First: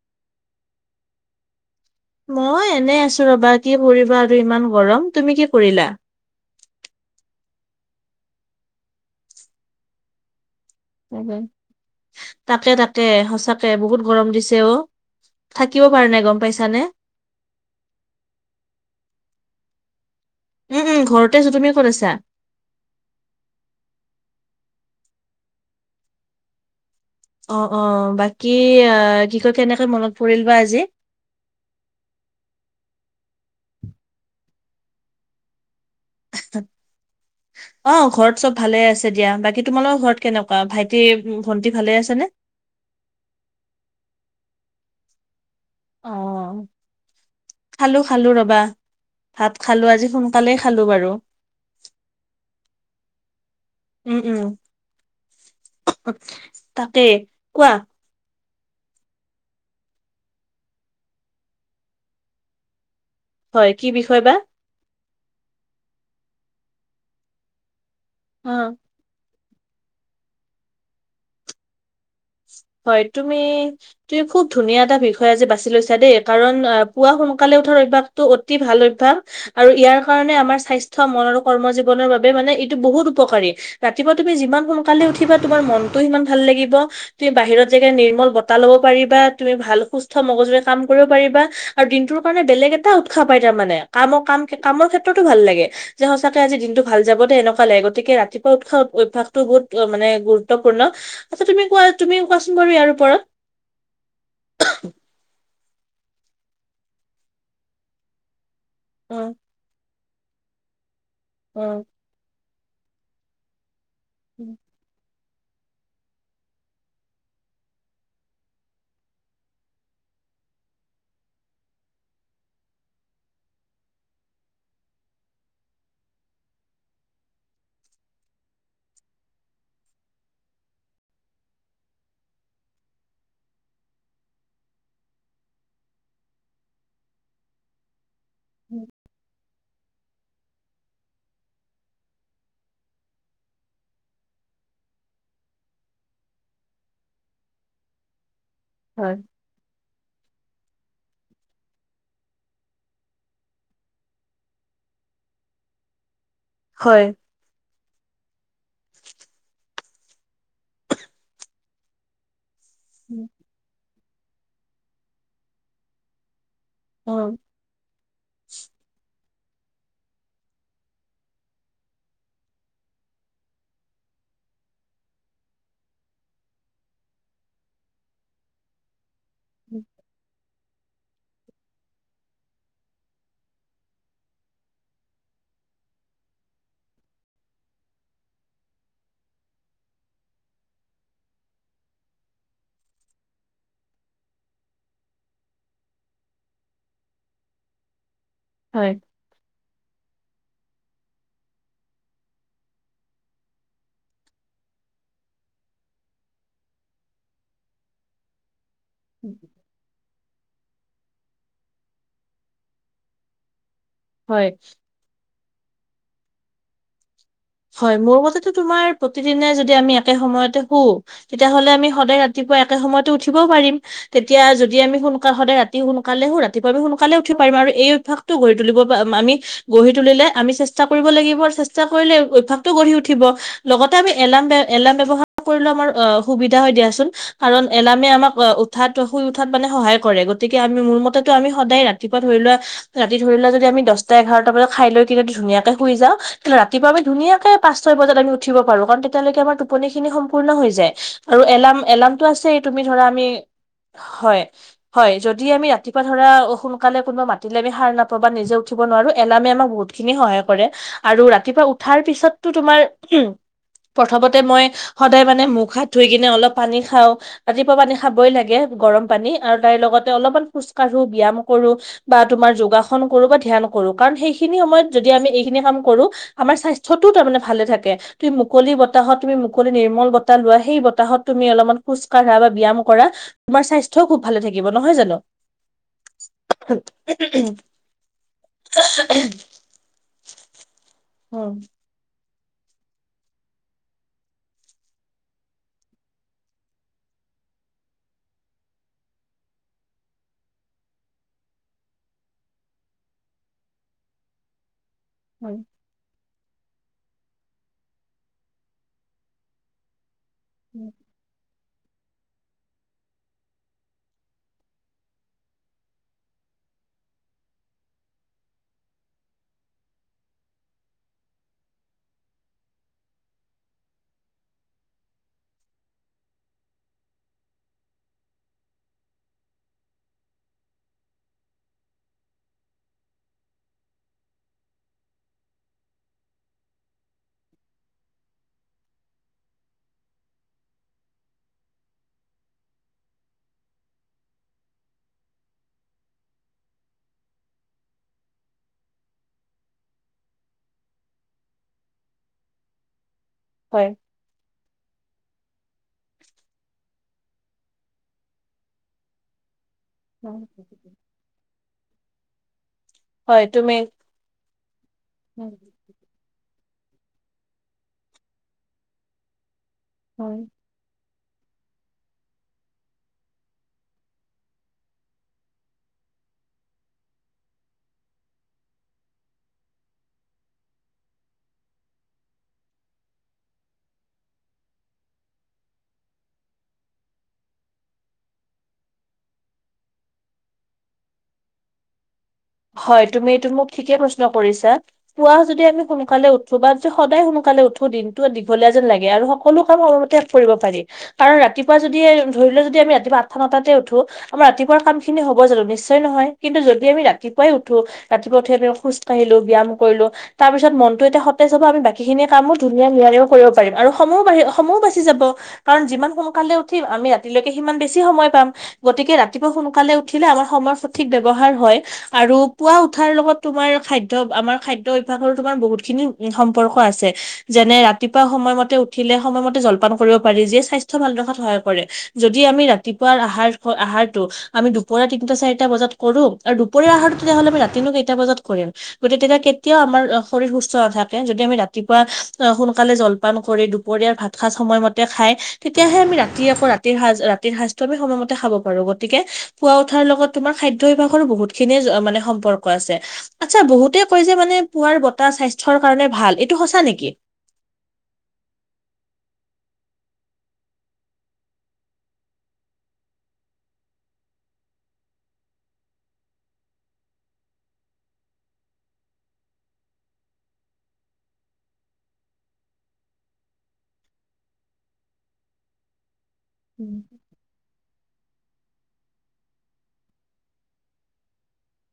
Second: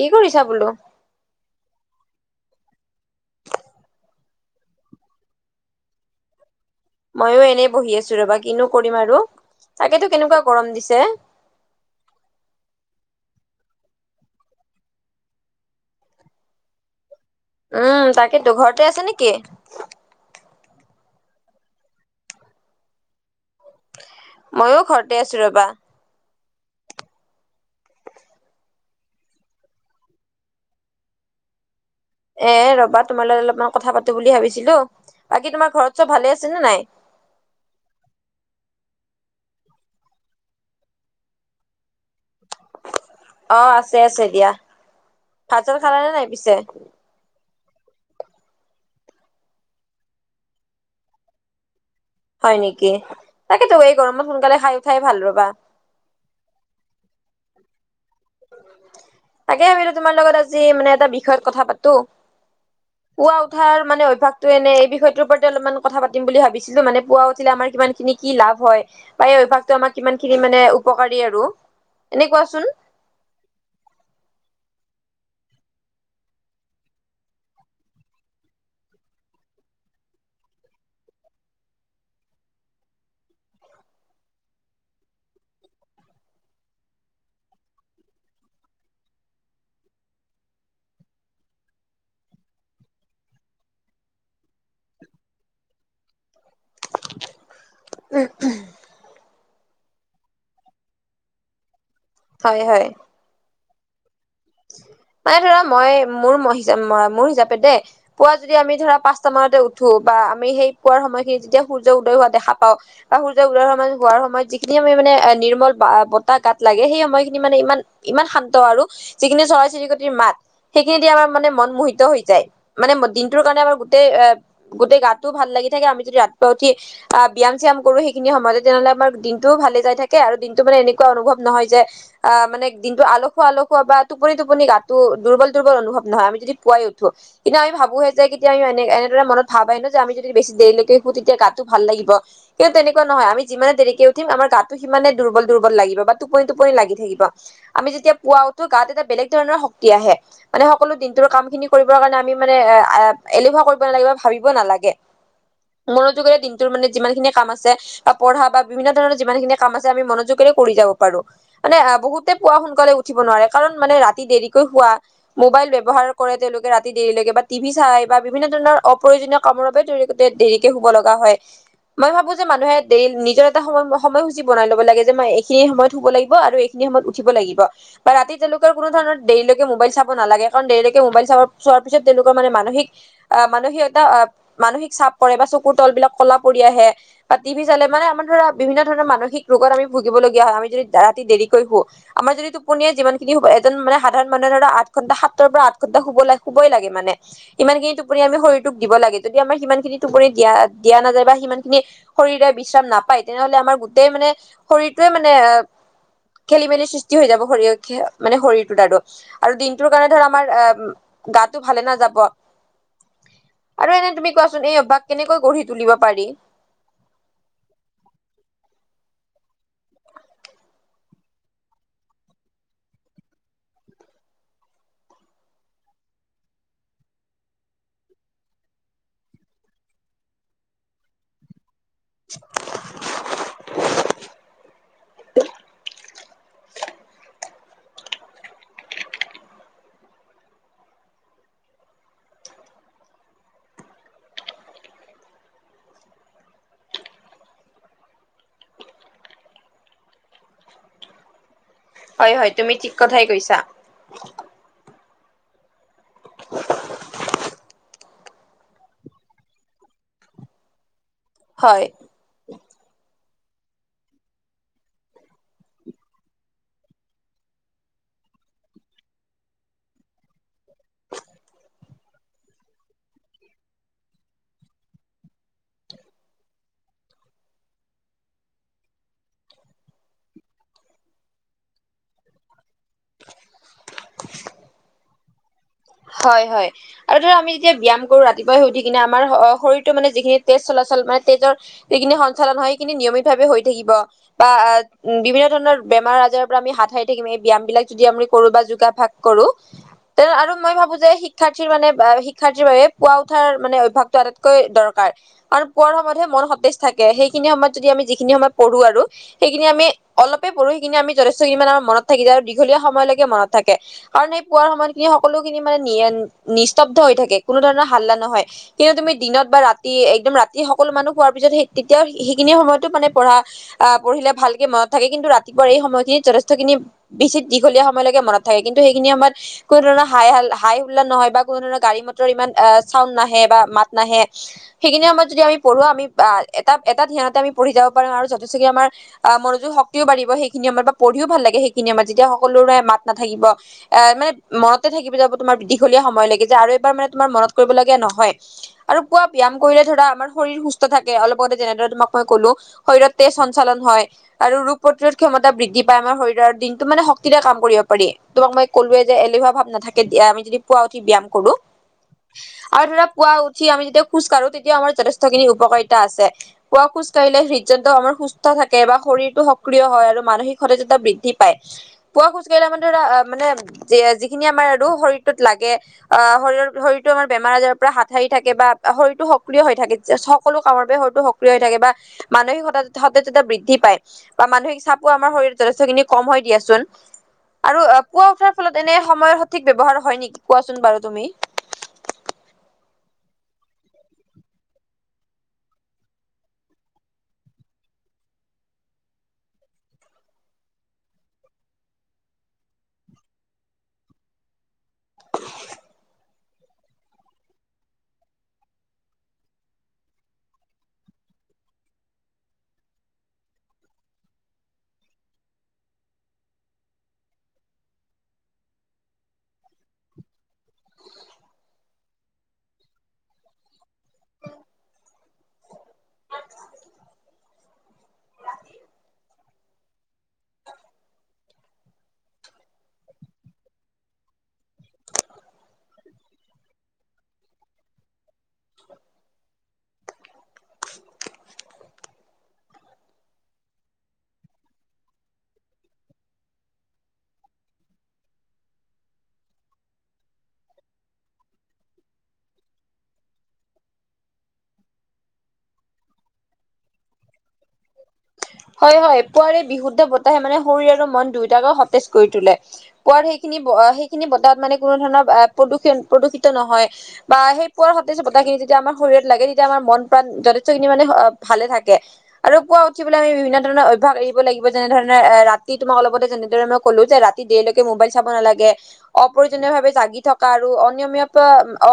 কি কৰিছা বোলো? মই এনে আছোঁ ৰবা কি কৰিবা আৰু ইমান গৰম তুমি কি কৰিলা? ময়ো এনেই বহি আছোঁ ৰবা, কিনো কৰিম তাকেতো কেনেকুৱা গৰম দিছে তাকে, তাকে সচাঁকে বহুত গৰম দিছে অ' থাকিব পৰা নাই গ'ম পাইছ নে? উম' তাকেতো ঘৰতে আছে নে' কি? উ'ম, উ'ম ঘৰতে আছোঁ, তুমি ক'ত আছা? মইও ঘৰতে আছোঁ ৰবা। অ', অ' বাকী আহ, কি কয়, কেনেকে মনত পৰিল বা আজি? এ ৰবা, তোমাল লগত অলপমান কথা পাতোঁ বুলি ভাবিছিলোঁ, বাকী তোমাৰ ঘৰত চব ভালে আছে নে [unintelligible] [inaudible] অ' ঘৰত চব ভালে আছে দিয়া, বাকী তোমালোকৰ ঘৰত কেনেকোৱা ভাইটি, ভণ্টি ভালে আছে নে? অ' আছে, আছে দিয়া ভাত চাত খালানে নাই পিছে খালোঁ, খালোঁ ৰবা ভাত খালোঁ আজি সোনকালেই খালোঁ বাৰু হয় নেকি, তাকেইতো এই গৰমত সোনকালে খাই উঠাই ভাল ৰবা তাকে, কোৱা। তাকে ভাৱিলো তোমাৰ লগত আজি মানে এটা বিষয়ত কথা পাতো। পুৱা হয় উঠাৰ কি মানে বিষয় বা অভ্যাসটো এনে এই বিষয়ত- বিষয়তে অলপমান কথা পাম বুলি ভাবিছিলো, মানে পুৱা উঠিলে আমাৰ কিমান খিনি কি অ লাভ হয়? পায় অভভ্যাসটো আমা কিমান খিনি মানে উপকাৰী আৰু, এনেই কোৱাচোন- হয় তুমি- তুমি খুব ধুনীয়া এটা বিষয় আজি বাছি লৈছা দেই, কাৰণ আ পুৱা সোনকালে উঠাৰ অভ্যাসটো অতি ভাল অভ্যাস। আৰু ইয়াৰ কাৰণে আমাৰ স্বাস্থ্য মন আৰু কৰ্ম জীৱনৰ বাবে মানে এইটো বহুত উপকাৰী। ৰাতিপুৱা তুমি যিমান সোনকালে উঠিবা, তোমাৰ মনটো সিমান ভাল লাগিব। তুমি বাহিৰত যেগে নিৰ্মল বতাহ লব পাৰিবা, তুমি ভাল সুস্থ মগজুৰে কাম কৰিব পাৰিবা- আৰু দিনটোৰ কাৰণে, বেলেগ এটা উৎসাহ পাই তাৰমানে কামৰ কাম কামৰ ক্ষেত্ৰতো ভাল লাগে। যে সঁচাকে আজি দিনতো ভাল যাৱ দেই এনেকুৱা লাগে, গতিকে ৰাতিপুৱা উঠা অভ্যাস- টো বহুত মানে গুৰুত্বপূৰ্ণ, আৎচ্ছা তুমি কোৱা তুমি হয় কোৱাচোন বাৰু হয় ইয়াৰ ওপৰত। মানে ধৰা, মই মোৰ হিচাপ মোৰ হিচাপে দেই পুৱা যদি আমি ধৰা- অ পাঁচটা মানতে উঠো বা আমি সেই পোৱাৰ সময়খিনি যেতিয়া অ সূৰ্য উদয় হোৱা দেখা পাওঁ, বা সূৰ্য উদয় হোৱা মানে- পোৱাৰ সময়ত যিখিনি- মানে মানে নিৰ্মল বা বতাহ গাত লাগে, সেই সময়খিনি মানে ইমান ইমান শান্ত আৰু- যিখিনি চৰাই চিৰিকটিৰ মাত- সেইখিনি দি আমাৰ মানে মন মোহিত হৈ যায়, মানে দিনটোৰ কাৰণে আমাৰ গোটেই এ- গোটেই গাতো ভাল লাগি থাকে, আমি যদি ৰাতিপুৱা উঠি- আহ ব্যায়াম চ্যায়াম কৰো সেইখিনি সময়তে আঁ ব্যাম চ্যাম কৰো সেইখিনি সময়তে তেনেহ'লে আমাৰ দিনটোও ভালে যায় থাকে আৰু দিনটো মানে এনেকুৱা অনুভৱ নহয় যে- অঁ' মানে দিনটো আলসুৱা আলসুৱা বা- টোপনি টোপনি গাটো দুৰ্বল দুৰ্বল অনুভৱ নহয় আমি যদি পোৱাই উঠো, কিন্তু আমি ভাবোহে যে- তেতিয়া আমি মানে এনেদৰে মনত ভাব আহে ন যে আমি যদি বেছি দেৰিলৈকে শোঁ তেতিয়া গাটো ভাল লাগিব। কিন্তু, তেনেকুৱা নহয় আমি যিমানে দেৰিকে উঠিম আমাৰ গাটো- সিমানে দুৰ্বল দুৰ্বল লাগিব বা টোপনি টোপনি লাগি থাকিব, আমি যেতিয়া পুৱা উঠো গাত- এটা হয় বেলেগ ধৰণৰ শক্তি আহে। মানে সকলো দিনটোৰ কাম খিনি কৰিবৰ কাৰণে আমি মানে, এ এলেহুৱা কৰিব নালাগে বা ভাবিব নালাগে। মনোযোগেৰে দিনটোৰ মানে হয় যিমান খিনি কাম আছে- অ পঢ়া বা বিভিন্ন ধৰণৰ যিমানখিনি কাম আছে আমি মনোযোগেৰে কৰি যাব পাৰো, মানে বহুতে- পোৱা সোনকালে উঠিব নোৱাৰে, কাৰণ মানে ৰাতি দেৰিকৈ শুৱা মোবাইল ব্যৱহাৰ কৰে তেওঁলোকে ৰাত- তি অ দেৰিলৈকে বা টিভি চাই বা বিভিন্ন ধৰণৰ অপ্ৰয়োজনীয় কামৰ বাবে দেৰিকে শুব লগা হয়। মই ভাবো যে মানুহে দেৰি নিজৰ এটা সময় সময়সূচী বনাই ল'ব লাগে, যে মই এইখিনি সময় শুব লাগিব আৰু এই- খিনি সময়ত উঠিব লাগিব। বা ৰাতি তেওঁলোকে কোনো ধৰণৰ দেৰিলৈকে মোবাইল চাব নালাগে। কাৰণ দেৰিলৈকে মোবাইল চ চোৱাৰ পিছত তেওঁলোকৰ মানে মানসিক- আহ মানে সিহঁতৰ মানসিক চাপ পৰে বা চকুৰ তল বিলাক কলা পৰি আহে- বা টিভি চালে মানে আমাৰ ধৰা বিভিন্ন ধৰণৰ মানসিক ৰোগত আমি ভুগিবলগীয়া হয় আমি যদি ৰাতি দেৰিকৈ শোঁ। আমাৰ যদি টোপনীয়ে যিমান- কিন্ত এজন মানে সাধাৰণ মানুহে ধৰা আঠ ঘণ্টা সাতৰ পৰা আঠ ঘণ্টা হুঁব লাগে শুঁবই লাগে মানে। ইমান খিনি টোপনি আমি শৰীৰটোক হয় দিব লাগে, যদি আমাৰ সিমানখিনি টোপনি দিয়া দিয়া নাযায় বা সিমানখিনি- শৰীৰে বিশ্ৰাম নাপায়, তেনেহলে আমাৰ গোটেই মানে শৰীৰটোৱে মানে এ- খেলি মেলি সৃষ্টি হৈ যাব শৰীৰ মানে শৰীৰটোত আৰু, আৰু দিন- টোৰ কাৰণে ধৰ আমাৰ এ গাটো ভালে নাযাব। আৰু এনেই তুমি হয়। কোৱাচোন, এই অভ্যাক কেনেকৈ গঢ়ি তুলিব পাৰি? হয়, মোৰ মতেতো তোমাৰ প্ৰতিদিনে যদি আমি একে সময়তে শু- তেতিয়াহলে আমি সদায় ৰাতিপুৱা একে সময়তে উঠিবও পাৰিম। তেতিয়া যদি আমি সোনকালে সদায় ৰাতি সোনকালে হু ৰাতিপুৱা আমি সোনকালে উঠি পাৰিম আৰু এই অভ্যাস গঢ়ি তুলিব প আমি গঢ়ি তুলিলে আমি চেষ্টা কৰিব লাগিব চেষ্টা কৰিলে অভ্যাসটো উঠিব লগতে আমি এলাৰ এলাৰ্ম ব্যৱহাৰ কৰিলে আমাৰ অ সুবিধা হয় দিয়াচোন। কাৰণ এলামে আমাক উঠাত শুই উঠাত মানে সহায় কৰে গতিকে আমি মোৰ মতেতটো আমি সদায় ৰাতি ৰাতিপুৱা ধৰি লোৱা ৰাতি ধৰিলোৱা যদি আমি দহটা এঘাৰটা বজাত খাই লৈ কিদি ধুনীয়াকে শুইওঁ তেতিহলে ৰাতিপুৱা ধুনীয়াকে পাঁচ ছয় বজাত আমি উঠিব পাৰো কাৰণ তেতিয়ালৈকে আমাৰ টোপনি খিনি সম্পূৰ্ণ হৈ যায়। আৰু এলাৰ্ম এলাৰ্মটো হয় আছে হয় তুমি ঠিক ধৰা আমি কথাই কৈছা। হয় হয় যদি আমি ৰাতিপুৱা ধৰা অ সোনকালে কোনোবা মা উতি আমি সাৰ নাপাওঁ বা নিজে উঠিব নোৱাৰো এলাৰ্মে আমাক বহুতখিনি সহায় কৰে আৰু ৰাতিপুৱা উ হয় তাৰ পিছতো তোমাৰ প্ৰথমতে মই সদায় মানে মুখ হাত ধুই কিনে অলপ পানী খাওঁ ৰাতিপুৱা পানী খাবই লাগে গৰম পানী আৰু তাইৰ লগতে অলপমান খোজ কাঢ়ো ব্যায়াম কৰো বা তুমাৰ যোগাসন কৰো বা ধ্যান কৰো কাৰণ সেইখিনি সময়ত যদি আমি এইখিনি কাম কৰো আমাৰ স্বাস্থ্যটো তাৰমানে ভালে থাকে। তুমি মুকলি বতাহত তুমি নিৰ্মল বতাহ লোৱা সেই বতাহত তুমি অলপমান খোজ কঢ়া বা ব্যয়াম কৰা - তোমাৰ স্বাস্থ্যও খুব ভালে থাকিব নহয় জানো, হয় হয় আৰু ধৰা আমি যেতিয়া ব্যায়াম কৰো ৰাতিপুৱাই উঠি কিনে আমাৰ শৰীৰ মানে যিখিনি তেজ চলাচল মানে তেজৰ উম, যিখিনি সঞ্চালন হয় সেইখিনি নিয়মিত ভাৱে হৈ থাকিব। বা আ উম বিভিন্ন ধৰণৰ বেমাৰ আজাৰৰ পৰা আমি হাত সাৰ থাকিম এই ব্যায়াম বিলাক যদি আমি কৰো বা যোগাভাস কৰো আৰু মই ভাবোঁ যে শিক্ষাৰ্থীৰ মানে বাবে পুৱা উঠাৰ মানে অভ্যাসটো মানে আটাইতকৈ দৰকাৰ হয় কাৰণ পোৱাৰ সময়তহে মন সতেজ থাকে সেইখিনি সময়ত যদি আমি যিখিনি সময় পঢ়ো আৰু সেইখিনি আমি অলপে পঢ়ো সেইখিনি আমি যথেষ্ট কিনমান আমাৰ মনত থাকি যায় আৰু দীঘলীয়া সময়লৈকে মনত থাকে কাৰণ সেই পোৱাৰ সময়তখিনি সকলো সেইখিনি মানে নিস্তব্ধ হৈ থাকে কোনো ধৰণৰ হাল্লা নহয়। কিন্তু তুমি দিনত বা ৰাতি একদম ৰাতি সকলো মানুহ হোৱাৰ পিছত সেই তেতিয়াও সেইখিনি সময়তো মানে পঢ়া আহ পঢ়িলে ভালকে মনত থাকে কিন্তু ৰাতিপুৱা এই সময়খিনিত যথেষ্টখিনি বেছি দীঘলীয়া সময়লৈকে মনত থাকে কিন্তু সেইখিনি আমাৰ কোনো ধৰণৰ হাই হ হাই হোল্লা নহয় বা কোনো ধৰণৰ গাড়ী মটৰ ইমান চাউণ্ড নাহে বা মাত নাহে সেইখিনি সময়ত যদি আমি পঢ়ো আমি এটা এটা ধ্যানতে আমি পঢ়ি যাব পাৰোঁ আৰু যথেষ্ট কে আমাৰ আহ মনোযোগ শক্তিও বাঢ়িব সেইখিনি সময়ত বা পঢ়িও ভাল লাগে সেইখিনি সময়ত যেতিয়া সকলোৰে মাত নাথাকিব আহ মানে মনতে থাকিব যাব তোমাৰ দীঘলীয়া সময়লৈকে যে আৰু এবাৰ মানে তোমাৰ মনত কৰিবলগীয়া নহয় আৰু পোৱা ব্যায়াম কৰিলে ধৰা আমাৰ শৰীৰ সুস্থ থাকে অলপ আগতে যেনেদৰে তোমাক মই কলোঁ। শৰীৰত তেজ সঞ্চালন হয় আৰু ৰোগ প্ৰতিৰোধ ক্ষমতা বৃদ্ধি পাই আমাৰ শৰীৰৰ দিনতটো মানে শক্তিৰে কাম কৰিব পাৰি তোমাক মই ক'লোৱে যে এলেহুৱা ভাব নাথাকে দিয়া আমি যদি পুৱা উঠি ব্যায়াম কৰো আৰু ধৰা পুৱা হয় উঠি তুমি আমি যেতিয়া খোজ কঢ়ো তেতিয়াও আমাৰ যথেষ্টখিনি উপকাৰিতা আছে পুৱা খোজ কঢ়িলে হৃদযন্ত আমাৰ সুস্থ থাকে বা শৰীৰটো সক্ৰিয় হয় আৰু মানসিক সতেজতা বৃদ্ধি পাই পুৱা খোজ কাঢ়িলে মানে ধৰা মানে সেই খিনি আমাৰ আৰু শৰীৰটোত লাগে অ শৰীৰৰ শৰীৰো আমাৰ আজাৰৰ পৰা হাত থাকে বা শৰতটো সক্ৰিয় হৈ থাকে সকলো কামৰ বাবে শৰীৰটো সক্ৰিয় হৈ থাকে বা মানসিক সতেজতা বৃদ্ধি পায় বা মানসিক চাপো আমাৰ শৰীৰত যথেষ্ট খিনি কম হয় দিয়াচোন আৰু পুৱা উঠাৰ ফলত এনে সময়ৰ সঠিক ব্যৱহাৰ হয় নেকি কোৱাচোন বাৰু তুমি হয় তুমি এইটো মোক ঠিকে প্ৰশ্ন কৰিছা পুৱা যদি আমি সোনকালে উঠো বা যদি সদায় সোনকালে উঠো দিনটো দীঘলীয়া যেন লাগে আৰু সকলো কাম সময় মতে কৰিব পাৰি কাৰণ ৰাতিপুৱা যদি ধৰি লও যদি আমি ৰাতিপুৱা আঠটা নটাতে উঠো আমাৰ ৰাতিপুৱা কাম খিনি হ'ব জানো নিশ্চয় নহয় কিন্তু যদি আমি ৰা ৰাতিপুৱাই উঠো ৰাতিপুৱা উঠি আমি খোজ কঢ়িলো ব্যায়াম কৰিলো তাৰপিছত মনটো এতি সতেজ হব আমি বাকীখিনি কামো ধুনীয়া নিয়াৰিকৈ কৰিব পাৰিম আৰু সময়ো বাঢ়ি সময়ো বাচি যাব কাৰণ যিমান সোনকালে উঠিম আমি ৰাতিলৈকে সিমান বেছি সময় পাম গতিকে ৰাতি ৰাতিপুৱা সোনকালে উঠিলে আমাৰ সময় সঠিক ব্যৱহাৰ হয় আৰু পুৱা উঠাৰ লগত তোমাৰ খাদ্য আমাৰ খাদ্য অভ্যাসৰো তোমাৰ বহুতখিনি সম্পৰ্ক আছে যেনে ৰাতিপুৱা সময়মতে উঠিলে সময়মতে জলপান কৰিব পাৰি যিয়ে স্বাস্থ্য ভাল ৰখাত সহায় কৰে যদি আমি ৰাতিপুৱা আহাৰ আহাৰটো আমি দুপৰীয়া তিনটা চাৰিটা বজাত কৰো দুপৰীয়া আহাৰটো তেতিয়াহ'লে আমি ৰাতিনো কেইটা বজাত কৰিম গতিকে তেতিয়া কেতিয়াও আমাৰ শৰীৰ সুস্থ নাথাকে যদি আমি ৰাতিপুৱা আহ সোনকালে জলপান কৰি দুপৰীয়াৰ ভাত সাজ সময় মতে খায় তেতিয়াহে আমি ৰাতি আকৌ ৰাতিৰ সাজ ৰাতিৰ সাজটো আমি সময়মতে খাব পাৰো গতিকে পোৱা উঠাৰ লগত তোমাৰ খাদ্য বিভাগৰো বহুত খিনিয়ে মানে সম্পৰ্ক আছে আচ্ছা বহুতে কয় যে মানে পুৱাৰ বতাহ স্বাস্থ্যৰ কাৰণে ভাল এইটো সঁচা নেকি হয় হয় পুৱাৰে বিশুদ্ধ বতাহে মানে শৰীৰ আৰু মন দুয়টাকে সতেজ কৰি তোলে পুৱাৰ সেইখিনি সেইখিনি বতাহ মানে কোনো ধৰণৰ প্ৰদূষণ প্ৰদূষিত নহয় বা সেই পুৱাৰ সতেজ বতাহখিনি যেতিয়া আমাৰ শৰীৰত লাগে তেতিয়া আমাৰ মন প্ৰাণ যথেষ্টখিনি মানে ভালে থাকে আৰু পুৱা উঠিবলৈ আমি বিভিন্ন ধৰণৰ অভ্যাস এৰিব লাগিব যেনে ধৰণে ৰাতি তোমাক অলপতে যেনেদৰে মই ক'লো উম, যে ৰাতি ৰাতি দেৰিলৈকে মোবাইল চাব নালাগে অপ্ৰয়োজনীয় ভাৱে জাগি থকা আৰু অনিয়মীয়া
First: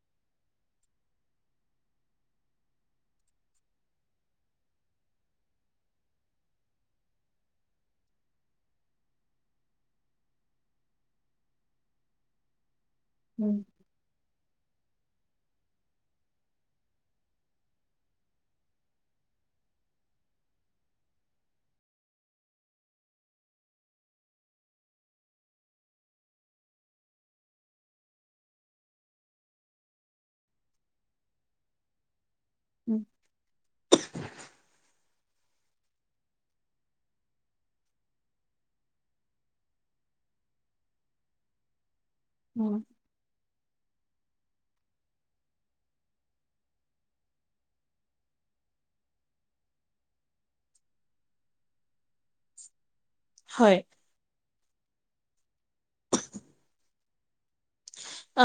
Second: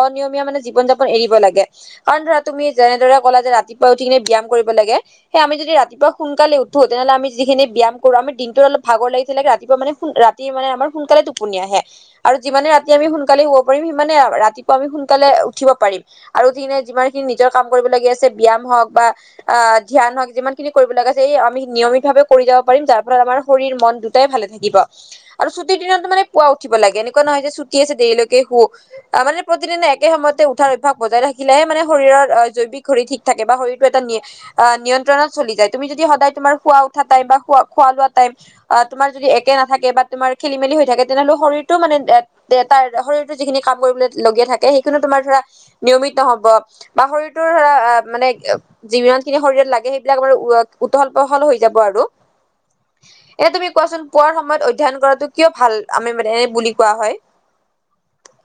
অনিয়মীয়া মানে জীৱন যাপন এৰিব লাগে কাৰণ ধৰা তুমি যেনেদৰে কলা যে ৰাতিপুৱা উঠি কিনে ব্যায়াম কৰিব লাগে সেই আমি যদি ৰাতিপুৱা সোনকালে উঠো তেনেহ'লে আমি যিখিনি ব্যায়াম কৰো আমি দিনটো অলপ ভাগৰ লাগি থাকিলে ৰাতিপুৱা মানে সোন ৰাত ৰাতি মানে আমাৰ সোনকালে টোপনি আহে আৰু যিমানে ৰাতি আমি সোনকালে শুব উম, পাৰিম সিমানে ৰাতি ৰাতিপুৱা আমি সোনকালে উঠিব পাৰিম আৰু উঠি কিনে যিমান খিনি নিজৰ কাম কৰিবলগীয়া আছে ব্যায়াম হওক বা আহ ধ্যান হওক যিমানখিনি কৰিব লগা আছে আমি নিয়মিতভাৱে কৰি যাব পাৰিম যাৰ ফলত আমাৰ শৰীৰ মন দুটাই ভালে থাকিব আৰু ছুটিৰ দিনত মানে পুৱা উঠিব লাগে এনেকুৱা নহয় যে ছুটি আছে দেৰিলৈকে শুৱ অ মানে প্ৰতিদিনে একে সময়তে উঠাৰ অভ্যাস বজাই ৰাখিলেহে মানে শৰীৰৰ জৈৱিক উম, শৰীৰ ঠিক থাকে বা শৰীৰটো এটা নি নিয়ন্তণত চলি যায় তুমি যদি সদায় তোমাৰ শুৱা উঠা টাইম বা শুৱা খোৱা লোৱা টাইম অ তোমাৰ যদি একে নাথাকে বা তোমাৰ খেলি মেলি হৈ থাকে তেনেহ'লে শৰীৰটো মানে এ তাৰ উম, শৰীৰ যিখিনি কাম কৰিবলৈ লগীয়া থাকে সেইখিনিও তোমাৰ ধৰা নিয়মিত নহব বা শৰীৰটোৰ ধৰা মানে যিমান যিখিনি শৰীৰত লাগে সেইবিলাক আৰু উৰত উঢল পহল হৈ যাব আৰু এনেই তুমি হয়। কোৱাচোন পুৱাৰ সময়ত অধ্যয়ন কৰাটো কিয় ভাল আমি মানে বুলি কোৱা হয় অ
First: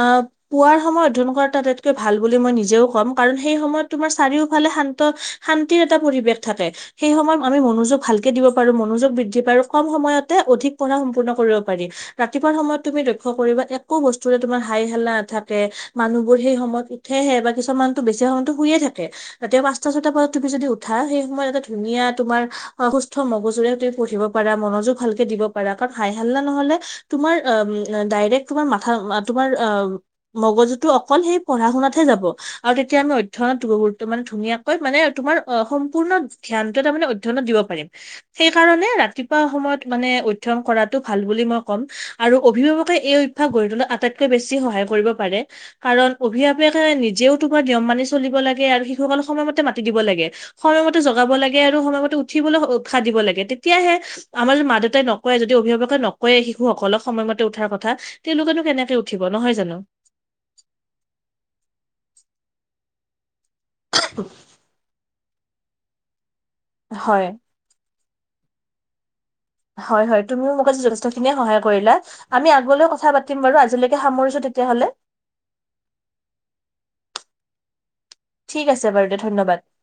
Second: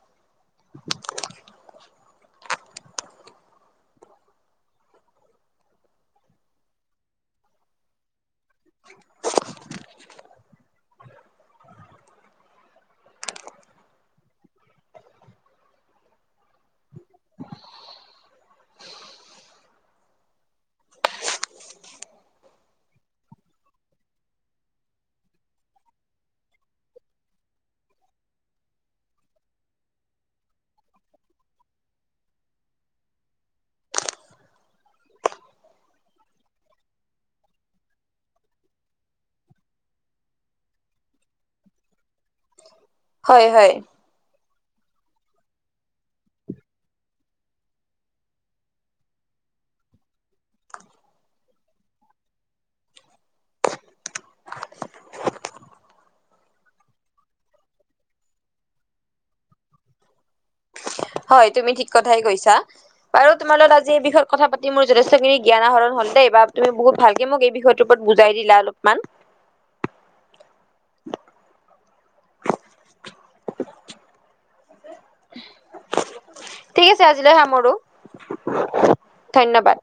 পুৱাৰ সময়ত অধ্যয়ন কৰা আটাইতকৈ ভাল বুলি মই নিজেও কম কাৰণ সেই সময়ত তোমাৰ চাৰিওফালে শান্ত শান্তিৰ এটা পৰিৱেশ থাকে সেই সময়ত আমি মনোযোগ ভাল ভালকে দিব পাৰো মনোযোগ বৃদ্ধি পাই আৰু কম সময়তে অধিক পঢ়া সম্পূৰ্ণ কৰিব পাৰি ৰাতিপুৱা সময়ত তুমি লক্ষ্য কৰিবা একো বস্তু একোটোৱে তোমাৰ হাই হেল্লা নাথাকে মানুহবোৰ সেই সময়ত সেয়েহে বা কিছুমানতো বেছি সময়তো শুয়ে থাকে ৰাতিপুৱা পাঁচ পাচটা ছটা বজাত তুমি যদি উঠা সেই সময়ত এটা ধুনীয়া তোমাৰ অ সুস্থ মগজুৰে তুমি পঢ়িব পাৰা মনযোগ ভালকে দিব পাৰা কাৰণ হাই হাল্লা নহ'লে তোমাৰ আ ম ডাইৰেক্ট তোমাৰ মাথ থা আ তোমাৰ আ ম মগজুটো অকল সেই পঢ়া শুনাত হে যাব আৰু তেতিয়া আমি অধ্যয়ত গুৰুত্ব মানে ধুনীয়া কৈ মানে তোমাৰ অ সম্পূৰ্ণ ধ্যানটো মানে অধ্যয়নত দিব পাৰিম সেইকাৰণে ৰাতিপুৱা সময়ত মানে অধ্যয়ন কৰাতটো ভাল বুলি মই ক'ম আৰু অভিভাৱকে এই গঢ়ি হয় অভ্যাস হয় তোলাত আটাইতকৈ বেছি সহায় কৰিব পাৰে কাৰণ অভিভাৱকে নিজেও তোমাৰ নিয়ম মানি চলিব লাগে আৰু শিশুসকলক সময়মতে মাতি দিব লাগে সময়মতে জগাব লাগে আৰু সময়মতে উঠিবলৈ উৎসাহ দিব লাগে তেতিয়াহে আমাৰ যদি মা দেউতাই নকয়ে যদি অভিভাৱকে নকয়েই শিশুসকলক সময়মতে উঠাৰ কথা তেওঁলোকেনো কেনেকে উঠিব নহয় জানো হয় তুমি ঠিক কথাই কৈছা বাৰু তোমাৰ লগত আজি এই বিষয়ত কথা পাত তি মোৰ যথেষ্ট খিনি জ্ঞান আহৰণ হল দেই বা তুমি বহুত হয় ভালকে মোক এই বিষয়টোৰ ওপৰত বুজাই দিলা অলপমান হয় হয় তুমিও মোক আজি যথেষ্টখিনিয়ে সহায় কৰিলা আমি আগলৈ কথা পাতিম বাৰু আজিলৈকে সামৰিছো তেতিয়াহ'লে ঠিক আছে আজিলৈ সামৰো ঠিক আছে বাৰু দে ধন্যবাদ